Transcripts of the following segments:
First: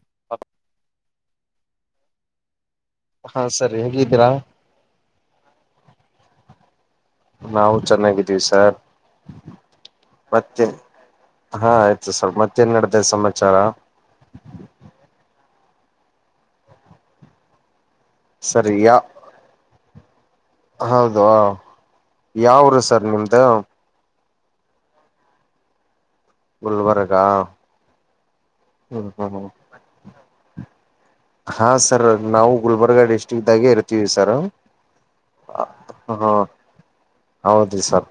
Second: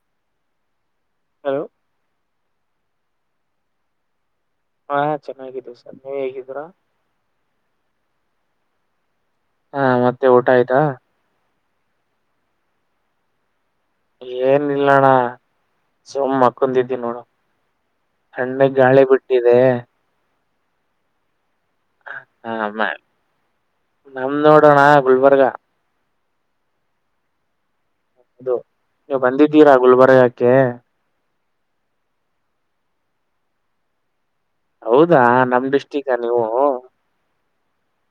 [unintelligible] ಹ [unintelligible] ಹಾ ಸರಿ ಹೇಗಿದ್ದೀರಾ ಹಾ ಚೆನ್ನಾಗಿದೀವಿ ಸರ್ ನೀವ್ ಹೇಗಿದೀರಾ ನಾವು ಚೆನ್ನಾಗಿದ್ದೀವಿ ಸರ್ ಹಾ ಮತ್ತೆ ಊಟ ಆಯ್ತಾ ಹಾ ಆಯ್ತು ಸರ್ ಮತ್ತೇನ್ ನಡತ ಸಮಾಚಾರ ಏನ ಇಲ್ಲಣ್ಣ ಸುಮ್ಮ್ ಅಕ್ಕಂದಿದ್ದಿ ನೋಡು ಸಣ್ಣಗ್ ಗಾಳಿ ಬಿಟ್ಟಿದೆ ಹೌದ ಯಾವರು ಸರ್ ನಿಮ್ದ ನಮ ನೋಡೋಣ ಗುಲ್ಬರ್ಗ ಗಲ್ಬಾರ್ಗ ಅದು ನೀವು ಬಂದಿದ್ದೀರಾ ಗುಲ್ಬರ ಯಾಕೆ ಹಾ ಸರ್ ನಾವು ಗುಲ್ಬರ್ಗ ಡಿಸ್ಟ್ರಿಕ್ದಾಗೆ ಇರ್ತೀವಿ ಸಾರು ಹೌದಾ ನಮ್ ಡಿಸ್ಟಿಕ ನೀವು ಹೌದು ಸರ್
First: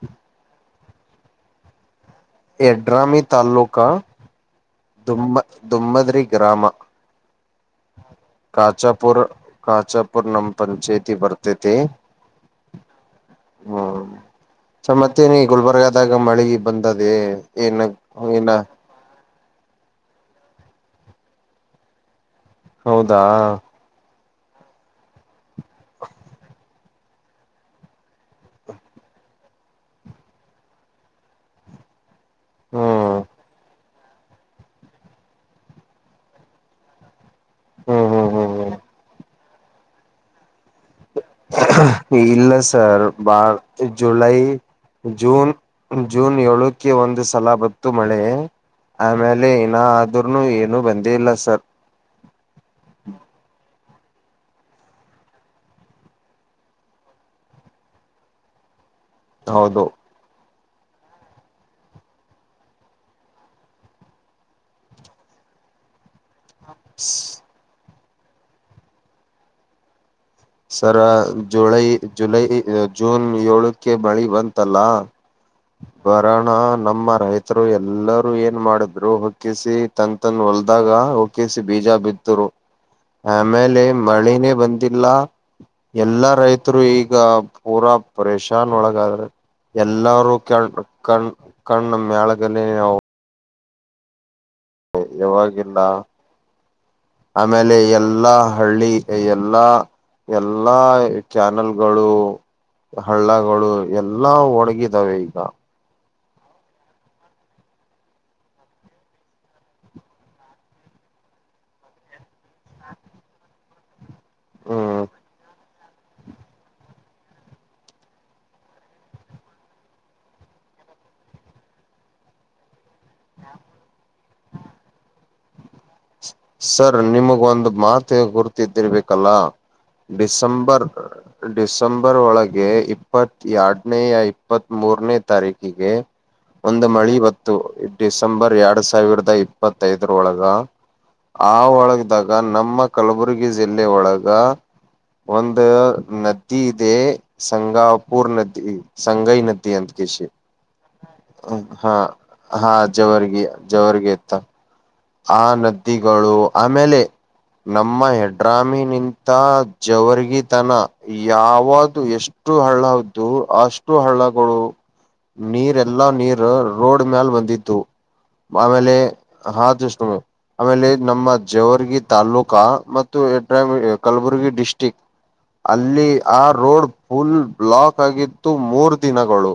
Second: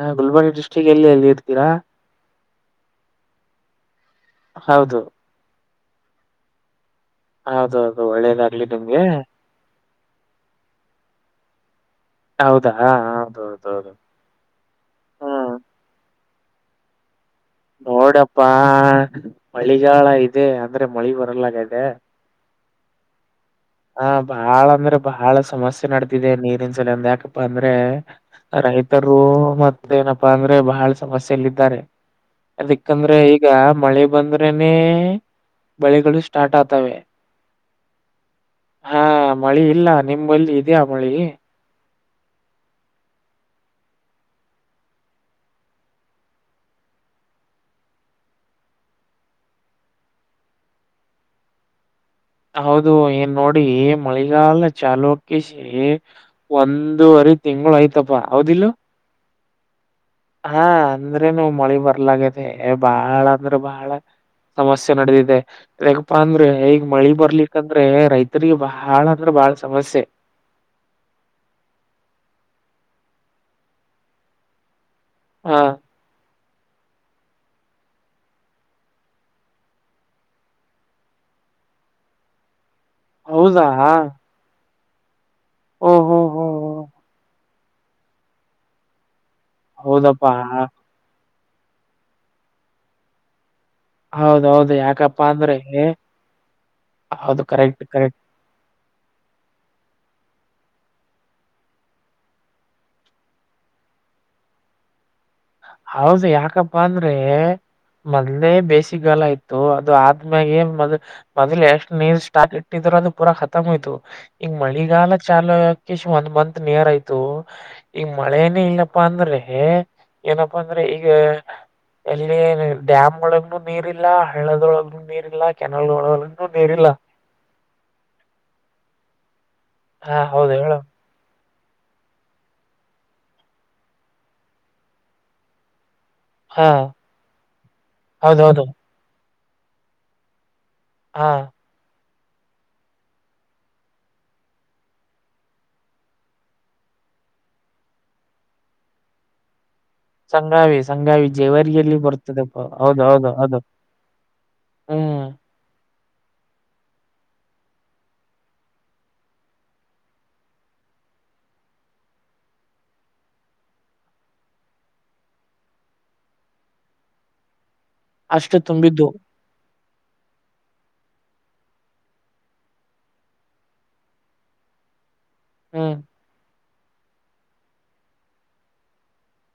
ಹಾ ಗುಲ್ಬರ್ಗಿ ಡಿಸ್ಟ್ರಿಕ್ ಎಲ್ಲಿ ಎಲ್ಲಿ ಇರ್ತೀರಾ ಎಡ್ರಾಮಿ ತಲ್ಲೂಕ ಹೌದು ದುಮ್ಮ ದುಮ್ಮದ್ರಿ ಗ್ರಾಮ ಹೌದೌದು ಒಳ್ಳೇದಾಗ್ಲಿ ನಿಮ್ಗೆ ಕಾಚಾಪುರ್ ಕಾಚಾಪುರ್ ನಮ್ಮ ಪಂಚೆತಿ ವರ್ತತೆ ಹೌದಾ ಹ್ಮ ಹೌದೌದೌದು ಸ ಮತ್ತೆನ ಹ್ಮ್ ಗುಲ್ಬರ್ಗದಾಗ [inaudible] ಈಗ ಮಳೆಗೆ ಬಂದದೆ ಏನ ನೋಡಪ್ಪಾ ಏನ ಮಳಿಗಾಲ ಇದೆ ಅಂದ್ರೆ ಮಳಿ ಬರಲಗದೆ ಹೌದಾ ಹ ಬಾಳ ಅಂದ್ರೆ ಬಾಳ ಸಮಸ್ಯೆ ನಡತಿದೆ ನೀರಿನ್ ಸಲ ಅಿಂದ ಯಾಕಪ್ಪ ಅಂದ್ರೆ [unintelligible] ರೈತರು ಮತ್ತೇನಪ್ಪಾ ಅಂದ್ರೆ ಬಹಳ ಸಮಸ್ಯೆಲ್ಲ ಇದಾರೆ ಅದಕ್ಕಂದ್ರೆ ಹ್ಮ್ ಈಗ ಮಳೆ ಬಂದ್ರನೇ ಬಳೆಗಳು ಸ್ಟಾರ್ಟ್ ಆತವೆ ಹ್ಮ್ ಹ್ಮ್ ಹ್ಮ್ ಹಾ ಮಳಿ ಇಲ್ಲ ನಿಮ್ಮಲ್ಲಿ ಇದ್ಯಾ ಮಳಿ ಹ್ಮ್ ಇಲ್ಲ ಸರ್ ಬಾಳ್ ಜುಲೈ ಜೂನ್ ಜೂನ್ ಏಳಕ್ಕೆ ಒಂದು ಸಲ ಬತ್ತು ಮಳೆ ಆಮೇಲೆ ಇನ ಏನಾದ್ರೂ ಏನು ಬಂದೇ ಇಲ್ಲ ಸರ್ ಹೌದು ಏನ್ ನೋಡಿ ಮಳೆಗಾಲ ಚಾಲುಕ ಸೇರಿ ಒಂದವರೆ ಒಂದು ತಿಂಗಳು ಆಯ್ತಪ್ಪಾ ಅವೌದಿಲ್ಲ ಹೌದು ಹಾ ಅಂದ್ರೆನು ಮಳಿ ಬರ್ಲಾಗತೆ ಬಾಳ ಅಂದ್ರೆ ಬಾಳ ಸಮಸ್ಯೆ ನಡೆದಿದೆ ಪ್ಪ ಅಂದ್ರೆ ಈಗ ಮಳಿ ಬರ್ಲಿಕ್ಕಂದ್ರೆ ರೈತರಿಗೆ ಬಾಳ ಅಂದ್ರೆ ಬಾಳ ಸಮಸ್ಯೆ ಸರ ಜುಲೈ ಜುಲೈ ಜೂನ್ ಏಳಕ್ಕೆ ಮಳಿ ಬಂತಲ್ಲ ಹ ಬರ ಹಾ ನಮ್ಮ ರೈತರು ಎಲ್ಲರೂ ಏನ್ ಮಾಡಿದ್ರು ಹೊಕ್ಕಿಸಿ ತನ್ ತನ್ ಹೊಲ್ದಾಗ ಹೋಕಿ ಬೀಜ ಬಿದ್ದರೂ ಹೌದಾ ಆಮೇಲೆ ಓಹೋ ಎಲ್ಲಾ ಹೋ ರೈತರು ಈಗ ಪೂರಾ ಪೇೇಶಾನ್ ಒಳಗಾದ್ರೆ ಹೌದಪ್ಪಾ ಎಲ್ಲರೂ ಕಣ ಕಣ ಕಣ್ಣ ಮಳಗದಲ್ಲಿ ನಾವು [unintelligible] ಹೌದು ಎಲ್ಲೂ ಹೋಗಿಲ್ಲ ಹೌದು ಆಮೇಲೆ ಕರೆಕ್ಟ್ ಕರೆಕ್ಟ್ ಎಲ್ಲಾ ಹಳ್ಳಿ ಎಲ್ಲಾ ಎಲ್ಲಾ ಚಾನೆಲ್ಗಳು ಹಳ್ಳಗಳು ಎಲ್ಲಾ ಒಣಗಿದಾವೆ ಈಗ ಹೌದು ಯಾಕಪ್ಪ ಅಂದ್ರೆ ಮೊದ್ಲೇ ಬೇಸಿಗೆಗಾಲ ಆಯ್ತು ಅದು ಆದ್ಮ್ಯಾಗ ಮೊದ ಮೊದ್ಲು ಎಷ್ಟ್ ನೀರ್ ಸ್ಟಾಕ್ ಇಟ್ಟಿದ ಪೂರಾಅಂದ್ರೆ ಪೂರ ಖತಮ್ ಆಯ್ತು ಈಗ ಹ್ಮ್ ಮಳಿಗಾಲ ಚಾಲು ಆಕ ಒಂದ್ ಮಂತ್ ನಿಯರ್ ಆಯ್ತು ಈಗ ಮಳೆನ ಇಲ್ಲಪ್ಪಾ ಅಂದ್ರೆ ಏನಪ್ಪಾ ಅಂದ್ರೆ ಈಗ ಎಲ್ಲಿ ಡ್ಯಾಮ್ ಒಳಗನು ನೀರ್ ಇಲ್ಲ ಹಳ್ಳದೊಳಗ್ನುೂ ನೀರ್ ಇಲ್ಲ ಕೆನಲ್ ಒಳಗ ಸರ್ ನಿಮಗ ಒಂದ್ ಮಾತು ಗುರ್ತಿದಿರ್ಬೇಕಲ್ಲ ಹಾ ಹೌದು ಹೇಳು ಡಿಸೆಂಬರ್ ಡಿಸೆಂಬರ್ ಒಳಗೆ ಇಪ್ಪತ್ತ ಎರಡನೇೆಯ ಇಪ್ಪತ್ತ್ಮೂರನೇ ತಾರೀಕಿಗೆ ಹಾ ಒಂದು ಮಳಿಬಂತ್ತು ಡಿಸೆಂಬರ್ ಹೌದೌದು ಎರಡ್ ಸಾವಿರದ ಇಪ್ಪತ್ತೈದರೊಳಗ ಹಾ ಆ ಒಳಗದಾಗ ನಮ್ಮ ಕಲಬುರ್ಗಿ ಜಿಲ್ಲೆ ಒಳಗ ಒಂದು ನದಿ ಇದೆ ಸಂಗಾಪುರ್ ನದಿ ಸಂಗೈ ನದಿ ನದಿ ಅಂತಕೇಸಿ ಸಂಗಾವಿ ಸಂಗಾವಿ ಹಾ ಜೇವರಿಯಲ್ಲಿ ಬರ್ತದಪ್ಪ ಹಾ ಹೌದು ಹೌದು ಜವರ್ಗಿ ಹೌದು ಜವರ್ಗಿ ಇತ ಹ್ಮ್ ನದಿಗಳು ಆಮೇಲೆ ನಮ್ಮ ಹೆಡ್ರಾಮಿನಿಂತ ಜವರ್ಗಿತನ ಯಾವದು ಎಷ್ಟು ಅಷ್ಟು ಹಳ್ಳ ಇದ್ದು ಅಷ್ಟು ಹಳ್ಳಗಳು ನೀರ್ ಎಲ್ಲಾ ನೀರ್ ರೋಡ್ ಮ್ಯಲ್ ಬಂದಿತ್ತು ಅಷ್ಟು ಆಮೇಲೆ ತುಂಬಿದ್ದು [inaudible] ತಗೋ ಆಮೇಲೆ ನಮ್ಮ ಜೇವರ್ಗಿ ತಾಲೂಕ ಮತ್ತುಯಡ್ರಾಮಿ ಕಲಬುರ್ಗಿ ಡಿಸ್ಟ್ರಿಕ್ ಹ್ಮ್ ಅಲ್ಲಿ ಆ ರೋಡ್ ಫುಲ್ ಬ್ಲಾಕ್ ಆಗಿತ್ತು ಮೂರ್ ದಿನಗಳು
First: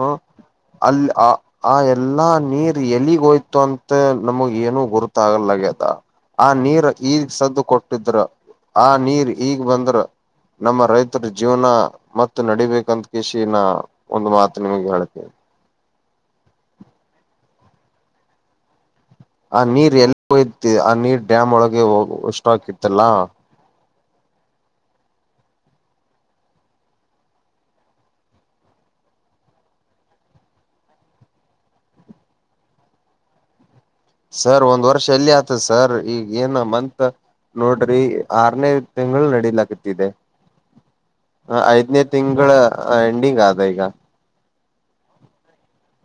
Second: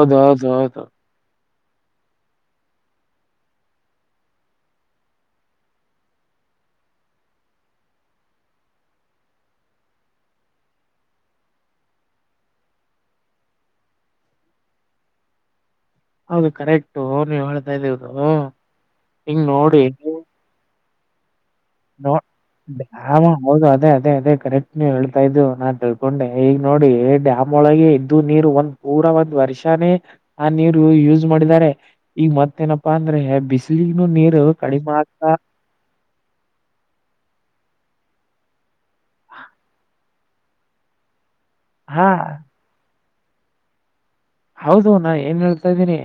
ಹ ಹೌದು ಹೌದು ಅಲ್ಲಿ ಹಾ ಆ ಎಲ್ಲಾ ನೀರ್ ಎಲ್ಲಿಗ್ ಹೋಯ್ತು ಅಂತ ನಮಗ ಏನು ಗುರುತ ಆಗಲಗ್ಯದ ಆ ನೀರ್ ಈಗ್ ಸದ್ದು ಕೊಟ್ಟಿದರು ಆ ನೀರ್ ಈಗ್ ಬಂದ್ರ ನಮ್ಮ ರೈತರ ಜೀವನ ಮತ್ತೆ ನಡಿಬೇಕಂತ ಕಷಿನ ಒಂದು ಮಾತ ತ ನಿಮಗ್ ಹೇಳ್ತಿನಿ ಹೌದು ಕರೆಕ್ಟು ನೀವು ಹೇಳ್ತಾ ಇದ್ದೀವುದು ಆ ನೀರ್ ಎಲ್ಲಿಹೊಯತಿ ಆ ನೀರ್ ಡ್ಯಾಮ್ ಒಳಗೆ ನೋ ಹೋಗ ಸ್ಟಾಕ್ ಇತ್ತಲ್ಲಾ ಡ್ಯಾಮ್ ಹೌದು ಅದೇ ಅದೇ ಅದೇ ಕರೆಕ್ಟ್ ನಿ ಹೇಳ್ತಾ ಇದು ನಾನ್ ತಿಳ್ಕೊಂಡೆ ಈಗ ನೋಡಿ ಡ್ಯಾಮ್ ಒಳಗೆ ಇದ್ದು ನೀರು ಒಂದೂ ವರ್ಷಾನೇ ಆ ನೀರು ಯೂಸ್ ಮಾಡಿದ್ದಾರೆ ಈಗ ಮತ್ತೇನಪ್ಪಾ ಅಂದ್ರೆ ಬಿಸಿ ಸರ್ ಒಂದ್ ವರ್ಷ ಎಲ್ಲಿ ಆಗ್ತದ ಸರ್ ಈಗ ಏನು ಮಂತ್ ನೋಡ್ರಿ ಆರನೇ ತಿಂಗಳು ನಡೀಲಕತಿದೆ ಹ ಐದನೇ ಹಾ ತಿಂಗಳ ಎಂಡಿಂಗ್ ಆದ ಈಗ ಹೌದು ನಾ ಏನ್ ಹೇಳ್ತಾ ಇದ್ದೀನಿ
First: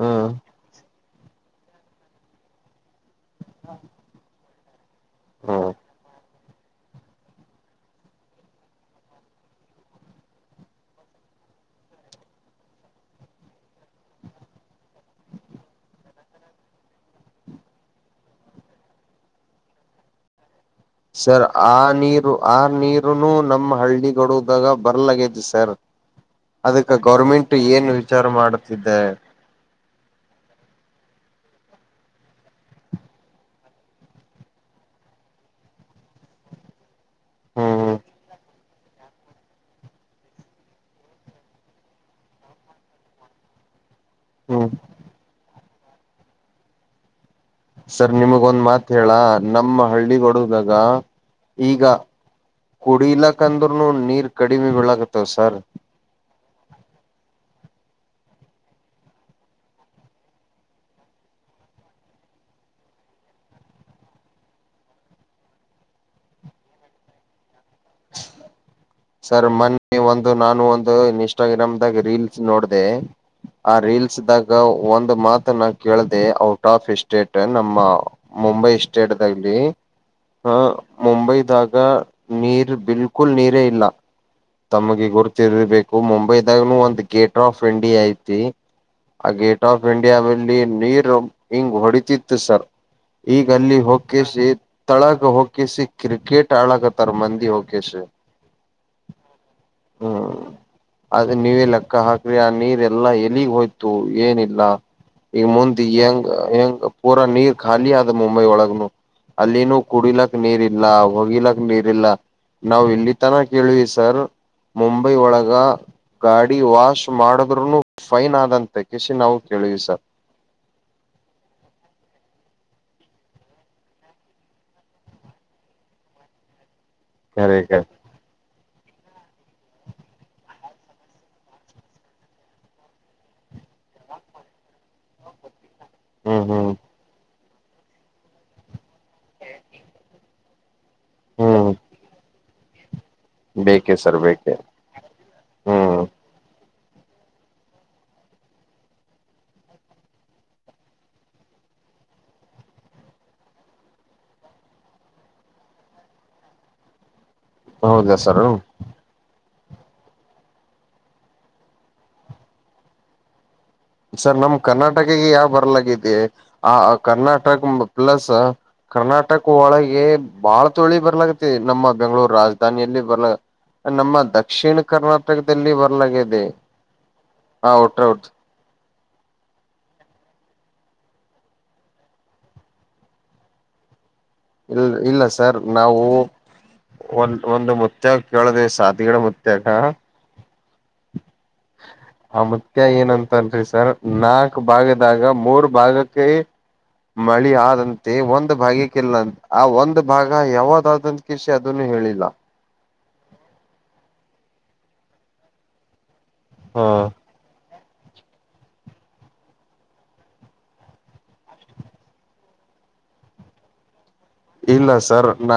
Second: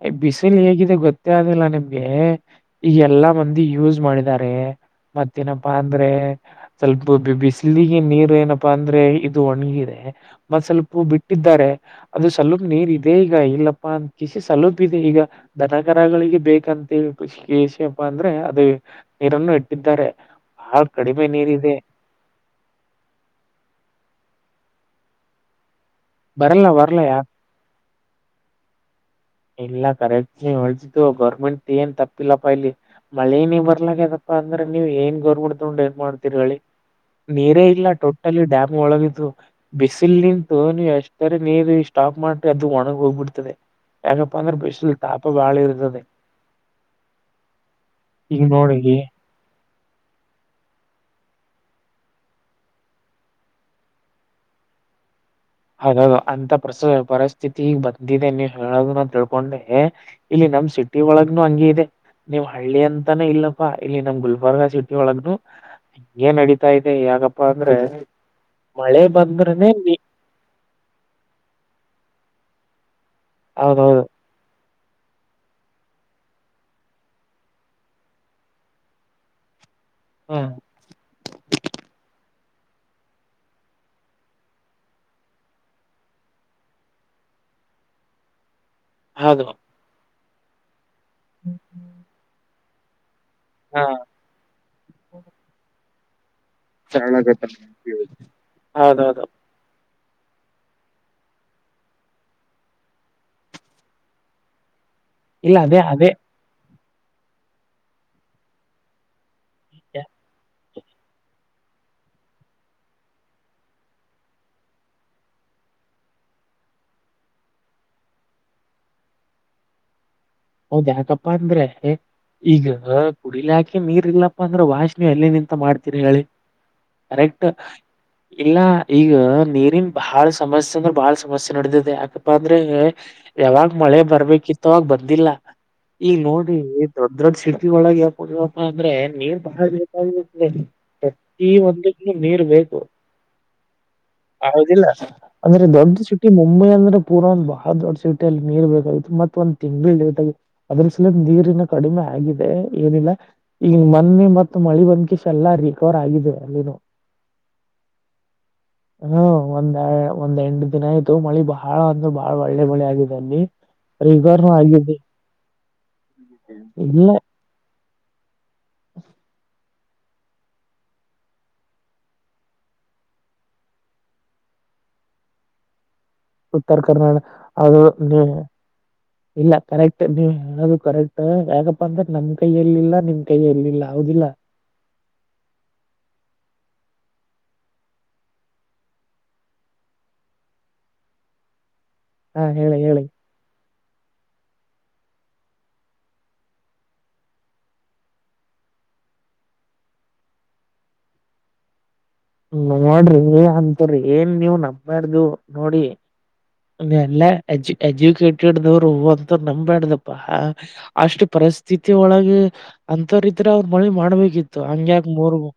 ಹ್ಮ್ ಬಿಸಿಲು ಹೇಗಿದೆ ಗೊತ್ತ ಗೊತ್ತೆ ಅಗಲ್ಲ ನಿಮ್ಗೆ ಈಗ ಎಲ್ಲಾ ಮಂದಿ ಯೂಸ್ ಮಾಡಿದ್ದಾರೆ ಹ್ಮ್ ಮತ್ತೇನಪ್ಪಾ ಅಂದ್ರೆ ಸ್ವಲ್ಪಬಿ ಬಿಸಿಲಿಗೆ ನೀರು ಏನಪ್ಪಾ ಅಂದ್ರೆ ಇದು ಒಣಗಿದೆ ಮತ್ತ ಸ್ವಲ್ಪ ಬಿಟ್ಟಿದ್ದ ಇದಾರೆ ಅದು ಸ್ವಲಪ ನೀರ್ ಇದೆ ಈಗ ಇಲ್ಲಪ್ಪಾ ಅಂತಕೇಷ ಸ್ವಲುಪ ಇದೆ ಈಗ ದನ ಕರಗಳಿಗೆ ಬೇಕಂತ ಹೇಳಿ ಖುಷಿ ಎಸ ಅಪಾ ಅಂದ್ರೆ ಅದು ನೀರನ್ನು ಇಟ್ಟಿದ್ದಾರೆ ಬಹಳ ಕಡಿಮೆ ಸರ್ ನೀರಿದೆ ಆ ನೀರು ಆ ನೀರುನು ನಮ್ಮ ಹಳ್ಳಿಗಳು ದಾಗ ಬರ್ಲಆಗೇತಿ ಸರ್ ಬರಲ್ಲ ಅದಕ್ಕೆ ಬರಲ್ಲ ಯಾ ಗೌರ್ಮೆಂಟ್ ಏನ್ ವಿಚಾರ ಮಾಡುತ್ತಿದ್ದೆ ಇಲ್ಲ ಕರೆಕ್ಟ್ ಹೊಿದ್ದು ಗೌರ್ಮೆಂಟ್ ಏನ್ ತಪ್ಪಿಲ್ಲಪ್ಪಾ ಇಲ್ಲಿ ಮಳೇನ ಬರ್ಲಾಗ್ಯದಪ್ಪಾ ಅಂದ್ರೆ ನೀವ್ ಏನ್ ಗೌರ್ಬಡ್ತೊಂಡು ಏನ್ ಮಾಡ್ತೀರಿ ಹೇಳಿ ನೀರೇ ಹ್ಮ್ ಇಲ್ಲ ಹ್ಮ್ ಟೋಟಲಿ ಡ್ಯಾಮ್ ಒಳಗಿದು ಬಿಸಿಲ್ ನಿಂತು ನೀವ್ ಎಷ್ಟರಿ ನೀರು ಇಷ್ಟ ಸಾಕ್ ಮಾಡ್ರೆ ಅದು ಒಣಗ ಹೋಗ್ಬಿಡ್ತದೆ ಯಾಕಪ್ಪ ಅಂದ್ರೆ ಹ್ಮ್ ಬಿಸಿಲ್ ತಾಪ ಬಾಳ ಇರ್ತದೆ ಸರ್ ಈಗ ನಿಮಗೊಂದ್ ನೋಡಿ ಮಾತ್ ಹೇಳ ನಮ್ಮ ಹಳ್ಳಿಗಡಗಾಗ ಈಗ ಕುಡಿಲಕ್ ಅಂದ್ರರುನು ನೀರ್ ಕಡಿಮೆ ಬೆಳಗತ್ತೆ ಹೌದದು ಅಂತ ಪರಿಸ್ಥಿತಿ ಈಗ್ ಇದಿದೆ ನೀವ್ ಹೇಳನ ಅಂತ ತಿಳ್ಕೊಂಡೆ ಇಲ್ಲಿ ನಮ್ ಸಿಟಿ ಒಳಗ್ನು ಹಂಗಿ ಇದೆ ನೀವ್ ಹಳ್ಳಿ ಅಂತಾನೇ ಇಲ್ಲಪ್ಪಾ ಇಲ್ಲಿ ನಮ್ ಗುಲ್ಬರ್ಗ ಸಿಟಿ ಒಳಗ್ನು ಹಏನ್ ನಡತಾ ಇದೆ ಯಾಗಪ್ಪಾ ಅಂದ್ರೆ ಮಳೆ ಬಂದ್ರನೆೇ ನೀ ಇನ್ಸ್ಟಾಗ್ರಾಮ್ ದಾಗ ರೀಲ್ಸ್ ನೋಡಿದೆ ಆ ಹೌದೌದು ರೀಲ್ಸ್ ದಾಗ ಒಂದು ಮಾತ ನ ಕೇಳ್ದ ಔಟ್ ಆಫ್ ಎ್ಟೇಟ್ ನಮ್ಮ ಮುಂಬೈ ಸ್ಟೇಟ್ಲ್ಲಿ ಹಾ ಹ ಮುಂಬೈದಾಗ ನೀರ್ ಬಿಲ್ಕುಲ್ ನೀರೇ ಇಲ್ಲ ತಮಗೆ ಗುರುತಿರ್ಬೇಕು ಮುಂಬೈದಾಗೂ ಒಂದ್ ಗೇಟ್ ವೇ ಆಫ್ ಇಂಡಿಯಾ ಐತಿ ಆ ಹೌದು ಗೇಟ್ ಆಫ್ ಇಂಡಿಯಾದಲ್ಲಿ ನೀರು ಹಿಂಗ್ ಹೊಡತಿತ್ತು ಸರ್ ಈಗ ಅಲ್ಲಿ ಹಾ ಹೋಗಿಸಿ ತಳಗ ಹಕಿಸಿ ಕ್ರಿಕೆಟ್ ಟಳಕ ತಾರ ಮಂದಿ ಕೆಸ ಹೌದೌದು ಹ್ಮ ಅದ ನೀವೇ ಲೆಕ್ಕ ಹಾಕ್ರಿ ಆ ನೀರೆಲ್ಲಾ ಎಲಿಗ್ ಹೋಯ್ತು ಏನಿಲ್ಲ ಈಗ ಇಲ್ಲ ಅದೇ ಮುಂದೆ ಅದೇ ಹೆಂಗ ಹೆಂಗ ಪೂರಾ ನೀರ್ ಖಾಲಿ ಆದ ಮುಂಬೈ ಒಳಗನು ಅಲ್ಲಿನುೂ ಕುಡಿಲಕ್ ನೀರ್ ಇಲ್ಲ ಹೋಗಿಲಕ್ ನೀರ್ ಇಲ್ಲ ನಾವ್ ಇಲ್ಲಿ ತನ ಕೇಳಿವ ಸರ್ ಮುಂಬೈ ಒಳಗ ಗಾಡಿ ವಾಶ್ ಮಾಡಿದ್ೂನು ಫೈನ್ ಆದಂತೆ ಕಿಸಿ ನಾವು ಕೇಳಿವವಿ ಸರ್ ಹೌದ್ ಯಾಕಪ್ಪಾ ಅಂದ್ರೆ ಈಗ ಕುಡಿಲಿಾಕೆ ನೀರ್ ಇಲ್ಲಪ್ಪಾ ಅಂದ್ರ ವಾಷ ನೀವು ಎಲ್ಲಿ ನಿಂತ ಮಾಡ್ತೀರಿ ಹೇಳಿ ಕರೆಕ್ಟ್ ಕರೆ ಕರೆ ಇಲ್ಲ ಈಗ ನೀರಿನ್ ಬಹಳ ಸಮಸ್ಯೆ ಅಂದ್ರೆ ಬಾಳ ಸಮಸ್ಯೆ ನಡದಿದೆ ಯಾಕಪ್ಪ ಅಂದ್ರೆ ಯಾವಾಗ್ ಮಾಡ ಮಳೆ ಬರ್ಬೇಕಿತ್ತು ಆಾಗ ಬಂದಿಲ್ಲ ಈಗ ಹ್ಮ್ ನೋಡಿ ಹ್ಮ್ ದೊಡ್ಡ ದೊಡ್ ಸಿಡ್ ಒಳಗೆ ಯಾವ ಕೊಡರಪ್ಪ ಅಂದ್ರೆ ನೀರ್ ಬಹಳ ಬೇಕಾಗಿರುತ್ತ ಪ್ರತಿ ಹ್ಮ್ ಮ ನೀರ್ ಬೇಗ ಬೇಕೆ ಸರ್ ಬೇಕೆ ಹೌದಿಲ್ಲ ಅಂದ್ರೆ ದೊಡ್ಡ ಹ್ಮ್ ಚುಟಿ ಮುಂಬೈ ಅಂದ್ರೆ ಪೂರ ಒಂದ ಬಹ ದೊಡ್ಡ ಸೀಟೆೆಯಲ್ಲಿ ನೀರ್ ಬೇಕಾಗಿತ್ತು ಮತ್ತ ಒಂದ ತಿಂಗಂಗಳಟಾಗಿ ಅದ್ರ ಸಲ ನೀರಿನ ಕಡಿಮೆ ಆಗಿದೆ ಏನಿಲ್ಲ ಈಗ ಮೊನ್ನೆ ಮತ್ ಮಳಿ ಬಂದ್ಕ ಶಲ ಎಲ್ಲ ರಿಕವರ್ ಆಗಿದೆ ಅಲ್ಲಿನ ಹೌದಾ ಸರ್ ಒಂದ್ ಒಂದ್ ಎಂಟ ದಿನ ಆಯ್ತು ಮಳಿ ಬಹಳ ಅಂದ್ರೆ ಬಹಳ ಒಳ್ಳೆ ಮಳಿ ಆಗಿದೆ ಅಲ್ಲಿ ರವಿವಾರ ನ ಆಯ ಅೋಗ ಯ ಬರ್ಲ ಆ ಕರ್ನಾಟಕ ಪ್ಲಸ್ ಕರ್ನಾಟಕ ಒಳಗೆ ಬಾಳ್ ತೊಳಿ ಬರ್ಲಾಗತ್ತೆ ನಮ್ಮ ಬೆಂಗ್ಗಳೂರ್ ರಾಜಧಾನಿಯಲ್ಲಿ ಬರ್ಲ ನಮ್ಮ ದಕ್ಷಿಣ ಕರ್ನಾಟಕದಲ್ಲಿ ಬ ಉತ್ತರ ಕರ್ನಾಡ ಅದು ಔಟ್ ಔಟ್ ಇಲ್ಲ ಕರೆಕ್ಟ್ ನೀವ್ ಯಾು ಕರೆಕ್ಟ್ ಯಾಕಪ್ಪ ಅಂದ್ರೆ ನಮ್ ಕೈಯಲ್ಲಿಲ್ಲ ನಿಮ್ ಕೈಯ ಎಲ್ಲಿಲ್ಲ ಹೌದಿಲ್ಲ ಇಲ್ ಇಲ್ಲ ಸರ್ ನಾವು ಒಂದು ಒಂದು ಮತ್ಯಾಗ ಕೇಳುದ ಸಾತ್ಗಿಡ ಮತ್ಯಾಗ ಆ ಹಾ ಹೇಳಿ ಮತ್ಯ ಹೇಳಿ ಏನಂತಲ್ರಿ ಸರ್ ನಾಲ್ಕ್ ಭಾಗದಾಗ ಮೂರ್ ಭಾಗಕ್ಕೆೈ ಮಳಿ ಆದಂತೆ ಒಂದ್ ಭಾಗಕ್ಕೆ ಇಲ್ಲ ಆ ಒಂದ್ ಭಾಗ ಯಾವದಾದಂತ ಕಷ ಅದನ್ನು ಹೇಳಿಲ್ಲ ನೋಡ್ರಿ ಅಂತ್ರಿ ಏನ್ ನೀವು ನಬ್ ಮಾಡಾ್ದು ನೋಡಿ ಹಾ ಎಲ್ಲ ಅಜಜ ಎಜುಕೇಟೆಡ್ನವರು ಅಂತ ನಂಬಬ್ಯಾಡ್ದಪ್ಪ ಅಷ್ಟು ಪರಿಸ್ಥಿತಿ ಒಳಗೆ ಅಂತ್ರ ಇದ್ರ ಅವ್ರ್ ಮಳಿ ಮಾಡಬೇಕು ಇಲ್ಲ ಸರ್ ನ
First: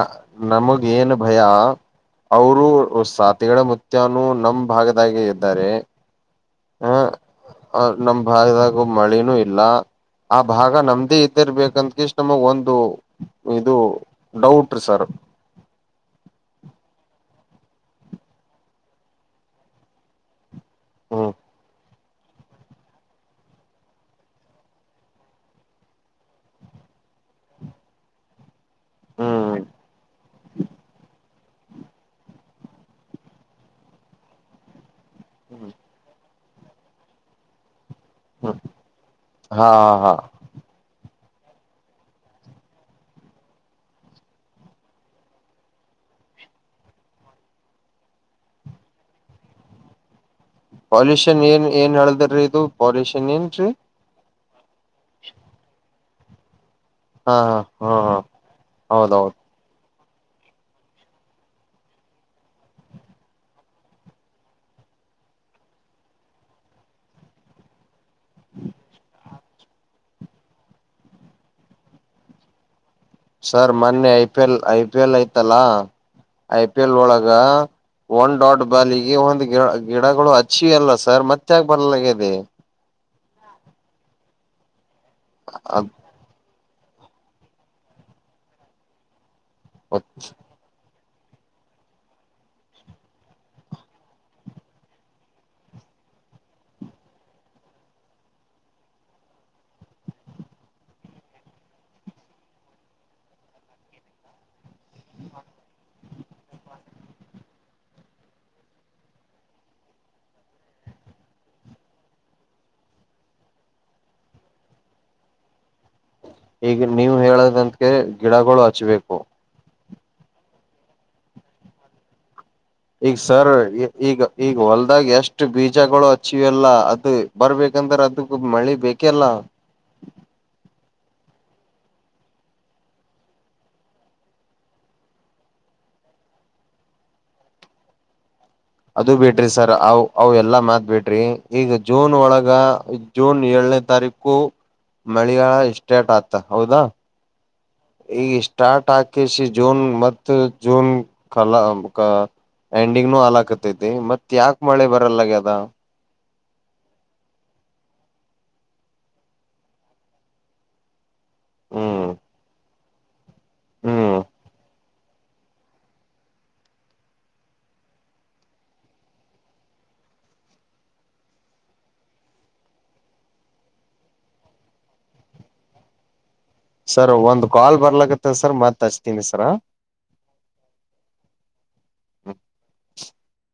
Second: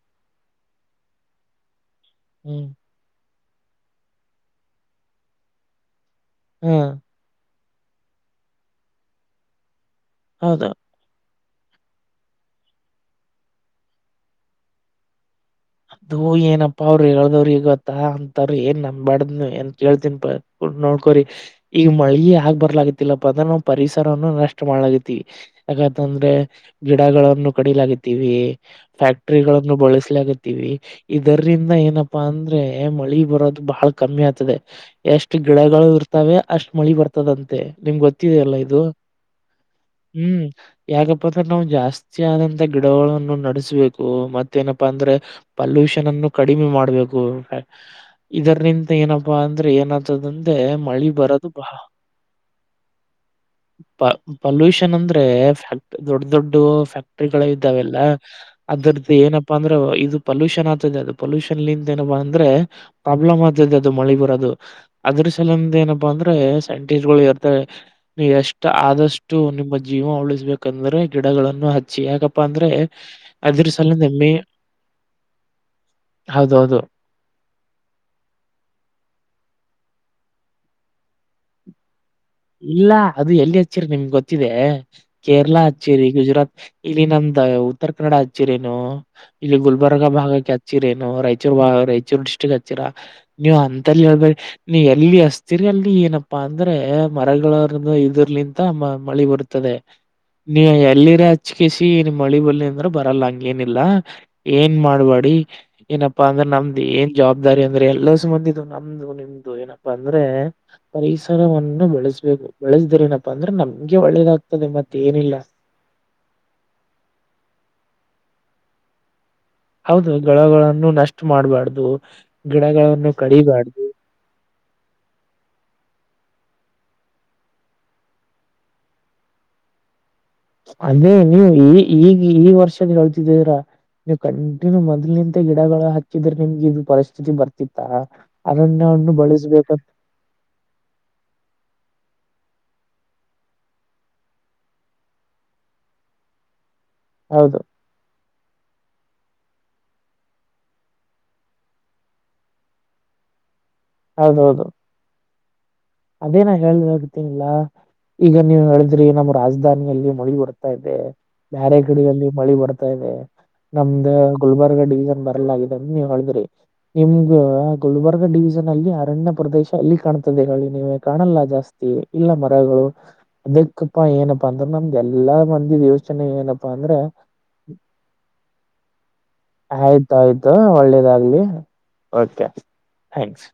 ನಮಗ ಏನ್ ಭಯ ಹ್ಮ್ ಅವರುೂ ಸಾತ್ ತಿೆಗಳಮತ್ಯಾನು ನಮ್ ಭಾಗದಾಗ ಇದ್ದಾರೆ ಹಾ ಆಹ ಆ ನಮ್ ಭಾಗದಾಗ ಮಳಿನೂ ಇಲ್ಲ ಆ ಹೌದು. ಭಾಗ ನಮ್ದೇ ಇತ್ತು ರ್ಬೇಕಂದಕ ಇಷ್ಟ್ ನಮಗ್ ಒಂದು ಇದು ಡೌಟ್ ರೀ ಸರ್ ಅದು ಏನಪ್ಪಾ ಅವ್ರು ಹೇಳ್ದವ್ರ ಈಗತ್ತ ಅಂತಾರ ಏನ್ ನಂಬಬ್ಯಾಡ್ದ್ನ ಏನ್ ಕೇಳ್ತನ್ಪ ನೋಡ್ಕೊರಿ ಹ್ಮ್ ಈಗ ಮಳ ಆಗ್ ಬರ್ಲಾಗತಿಲ್ಲಪ್ಪ ಅಂದ್ರ ನಾವು ಪರಿಸರವನ್ನು ನಷ್ಟ ಮಾಡ್ಲಾಗತಿವಿ ಯಾಕಂತಂದ್ರೆ ಗ ಗಳನ್ನು ಕಡಿಲಾಗವಿ ಹ್ಮ್ ಫ್ಯಾಕ್ಟ್ರಗಳನ್ನು ಬಳಸಲ ವಿ ಇದರಿರಂದ ಏನಪ್ಪಾ ಅಂದ್ರೆ ಮಳಿ ಬರೋದು ಬಹಳ ಕಮ್ಮಿ ಆಗ್ತದೆ ಎಷ್ಟು ಗಿಡಗಳು ಇರ್ತವೆ ಅಷ್ಟ್ ಮಳಿ ಬರ್ತದಂತೆ ನಿಮ್ಗೆ ಗೊತ್ತಿದೆಲ್ಲ ಹ್ಮ್ ಇದು ಹಾ ಹಾ ಹ್ಮ್ ಯಾಕ ಅಂದ್ರೆ ನಾವು ಜಾಸ್ತಿಯ ಆದಂತ ಗಿಡಗಳನ್ನು ನಡೆಸ್ಬೇಕು ಮತ್ತೇನಪ್ಪಾ ಅಂದ್ರೆ ಪಲ್ಯೂಷನ್ ಅನ್ನು ಕಡಿಮೆ ಮಾಡ್ಬೇಕು ಇದರಿ ನಿಂತ ಏನಪ್ಪಾ ಅಂದ್ರೆ ಏನತದಂದ್ರ ಪಲ್ಯೂಷನ್ ಏನ್ ಏನ್ ಹೇಳದ್ರೀ ಇದು ಪೊಲ್ಯೂಷನ್ ಏನ್ರೀ ಪಲ್ಯೂಷನ್ ಅಂದ್ರೆ ಫ್ಯಾಕ್ಟ್ ದೊಡ್ಡ ದೊಡ್ಡ ಹಾ ಫ್ಯಾಕ್ಟ್ರಿಗಳ ಹಾ ಹಾ ಇದ್ದಾವೆಲ್ಲ ಹಾ ಅದ್ರದ್ದ ಹೌದೌದು ಏನಪ್ಪಾ ಅಂದ್ರೆದು ಪೊಲ್ಯೂಷನ್ ಆಗ್ತದೆ ಅದು ಪೊಲ್ಯೂಷನ್ ಏನ ಅಂದ್ರೆ ಪ್ರಾಬ್ಲಮ್ ಆಗ್ತದೆ ಅದು ಮಳೆ ಬರೋದು ಅದ್ರ ಲಂದ ಏನಪ್ಪಾ ಅಂದ್ರೆ ಸೈಂಟಿಸ್ಟ್ ಗಳು ಇರ್ತಾರೆ ನೀ ಎಷ್ಟ ಆದಷ್ಟು ನಿಮ್ಮ ಜೀವನ ಉಳಿಸಬೇಕಂದ್ರೆ ಗಿಡಗಳನ್ನು ಹಚ್ಚಿ ಯಾಕಪ್ಪಾ ಅಂದ್ರೆ ಅದ್ರ ಸರ್ ಮನ್ ಸಲಿಂದ I May P L I P L L ಐತಲ್ಲ ಐ ಹೌದೌದು. ಪಿ ಎಲ್ ಒಳಗ ಒನ್ ಡಾಟ್ ಬಾಲಿಗೆ ಒ ಗಿ ಗಿಡಗಳು ಅಚ್ಚಿ ಅಲ್ಲ ಸರ್ ಮತ್ತೆ ಆಗ ಬರಲ ಇಲ್ಲ ಅದು ಎಲ್ಲಿ ಹಚ್ಚೇರಿ ನಿಮ್ಗೆ ಗೊತ್ತಿದೆ ಕೇರಳ ಹಚ್ಚಿರಿ ಗುಜರಾತ್ ಇಲ್ಲಿ ನಮ್ದ ಉತ್ತರ ಕನ್ನಡ ಹಚ್ಚಿರೇನು ಇಲ್ಲಿ ಗುಲ್ಬರ್ಗಾ ಭಾಗಕ್ಕೆ ಹಚ್ಚಿರೇನು ರಾಯಚೂರ್ ರಾಯಚೂರ್ ಡಿಸ್ಟ್ರಿಕ್ ಹಚ್ಚಿರ ನೀವು್ ಅಂತಲ್ಲಿ ಹೇಳ್ಬ ನೀ ಎಲ್ಲಿ ಹಸ್ತರ್ ಅಲ್ಲಿ ಏನಪ್ಪಾ ಅಂದ್ರೆ ಮರಗಳರ್ ಇದರ್ಲಿಂತ ಮ ಮಳೆ ಬರುತ್ತದೆ ನೀ ಎಲ್ಲಿರ ಹಚ್ಕಿಸಿ ಮಳಿ ಬಲ್ಲಿ ಅಂದ್ರ ಬರಲ್ಲ ಹಂಗೇನಿಲ್ಲ ಏನ್ ಮಾಡ್ಬೇಡಿ ಏನಪ್ಪಾ ಅಂದ್ರೆ ನಮ್ದು ಏನ್ ಜವಾಬ್ದಾರಿ ಅಂದ್ರೆ ಎಲ್ಲ ಸುಬಂದಿದು ನಮ್ದು ನಿಮ್ದು ಏನಪ್ಪಾ ಅಂದ್ರೆ ಪರಿಸರವನ್ನು ಬಿ ಬಳಸ್ಬೇಕು ಒಳಸ್ದಿರನಪ್ಪಾ ಅಂದ್ರೆ ನಮ್ಗೆ ಒಳ್ಳೇದಾಗ್ತದೆ ಮತ್ತ ಏನಿಲ್ಲ ಈಗ ನೀವು ಹೇಳದಂತಕ ಗಿಡಗಳು ಹಚ್ಬೇಕು ಹೌದು ಳಗಳನ್ನು ನಷ್ಟ ಮಾಡ್ಬಾರ್ದು ಗಿಡಗಳನ್ನು ಈಗ ಸರ್ ಕಡಿಬಾರ್ದು ಈ ಈಗ ಈಗ ಹೊಲ್ದಾಗ ಎಷ್ಟ್ ಅಷ್ಟು ಬೀಜಗಳು ಹಚ್ಚಿವಲ್ಲ ಅದು ಬರ್ಬೇಕಂದ್ರೆ ಅದಕ್ಕ ಮಳಿ ಬೇಕೆಲ್ಲ [inaudible] ಅದೇ ನೀವು ಈ ಈಗ ಈ ವರ್ಷದ ಹೇಳ್ತಿದ್ದಿದರ ನೀವು ಕಂಟಿನ್ಯೂ ಮೊದ್ಲ್ ನಿಂತ ಗಿಡಗಳ ಹಾಚ್ಚಿದ್ರೆ ನಿಮ್ಗೆ ಇದು ಪರಿಸ್ಥಿತಿ ಬರ್ತಿತ್ತಾ ಅರಣ್ಯವನ್ನು ಅದು ಬಿಟ್ರಿ ಸರ್ ಬಳಸ್ಬೇಕಂತ ಅವ ಅವ ಎಲ್ಲಾ ಮಾತ್ ಬಿಟ್ರಿ ಈಗ ಜೂನ್ ಒಳಗ ಜೂನ್ ಏಳನೇ ತಾರೀಕು ಮಳಿಗಾಲ ಎಷ್ಟೇಟ ಆತ ಹೌದಾ ಹೌದು ಈ ಸ್ಟಾರ್ಟ್ ಆಾಕಿಸಿ ಜೂನ್ ಮತ್ತ ಜೂನ್ ಕಲ ಎಂಡಿಂಗ್ನುೂ ಹಲಾಕತೈತಿ ಮತ್ ಯಾಕ ಹೌದೌದು ಮಳೆ ಬರಲ್ಲಗ್ಯ ಅದ ಅದೇನ ಹೇಳ್ದ ಹೋಗತೀನಿಲ್ಲ ಈಗ ನೀವು ಹೇಳಿದ್ರಿ ನಮ್ಮ್ ರಾಜಧಾನಿಯಲ್ಲಿ ಮಳಿ ಬರ್ತಾ ಇದೆ ಬೇರೆ ಹ್ಮ್ ಕಡೆಯಲ್ಲಿ ಮಳಿ ಬರ್ತಾ ಸದ [inaudible] ನಮ್ದ ಹ್ಮ್ ಗುಲ್ಬರ್ಗ ಡಿವಿಜನ್ ಬರಲ್ಲಾಗಿದೆ ಅಂತ ನೀವ್ ಹೇಳಿದ್ರಿ ನಿಮ್ಗ ಗುಲ್ಬರ್ಗ ಡಿವಿಜನ್ ಲ್ಲಿ ಅರಣ್ಯ ಪ್ರದೇಶ ಅಲ್ಲಿ ಕಾಣ್ತದೆ ಹೇಳ ನೀ ಕಾಣಲ್ಲ ಜಾಸ್ತಿ ಇಲ್ಲ ಮರಗಳು ಅದಕ್ಕಪ್ಪಾ ಏನಪ್ಪಾ ಅಂದ್ರೆ ನಮ್ದ ಎಲ್ಲಾ ಮಂದಿ ಯೋಚನೆ ಏನ ಪ್ಪ ಅಂದ್ರೆ ಸರ್ ಒಂದ್ ಕಾಲ್ ಬರ್ಲಕತ್ತ ಸರ್ ಮತ್ ಹಚ್ತೀನಿ ಸರ ಆಯ್ತು ಆಯ್ತು ಒಳ್ಳೇದಾಗ್ಲಿ ಓಕೆ ಥ್ಯಾಂಕ್ಸ್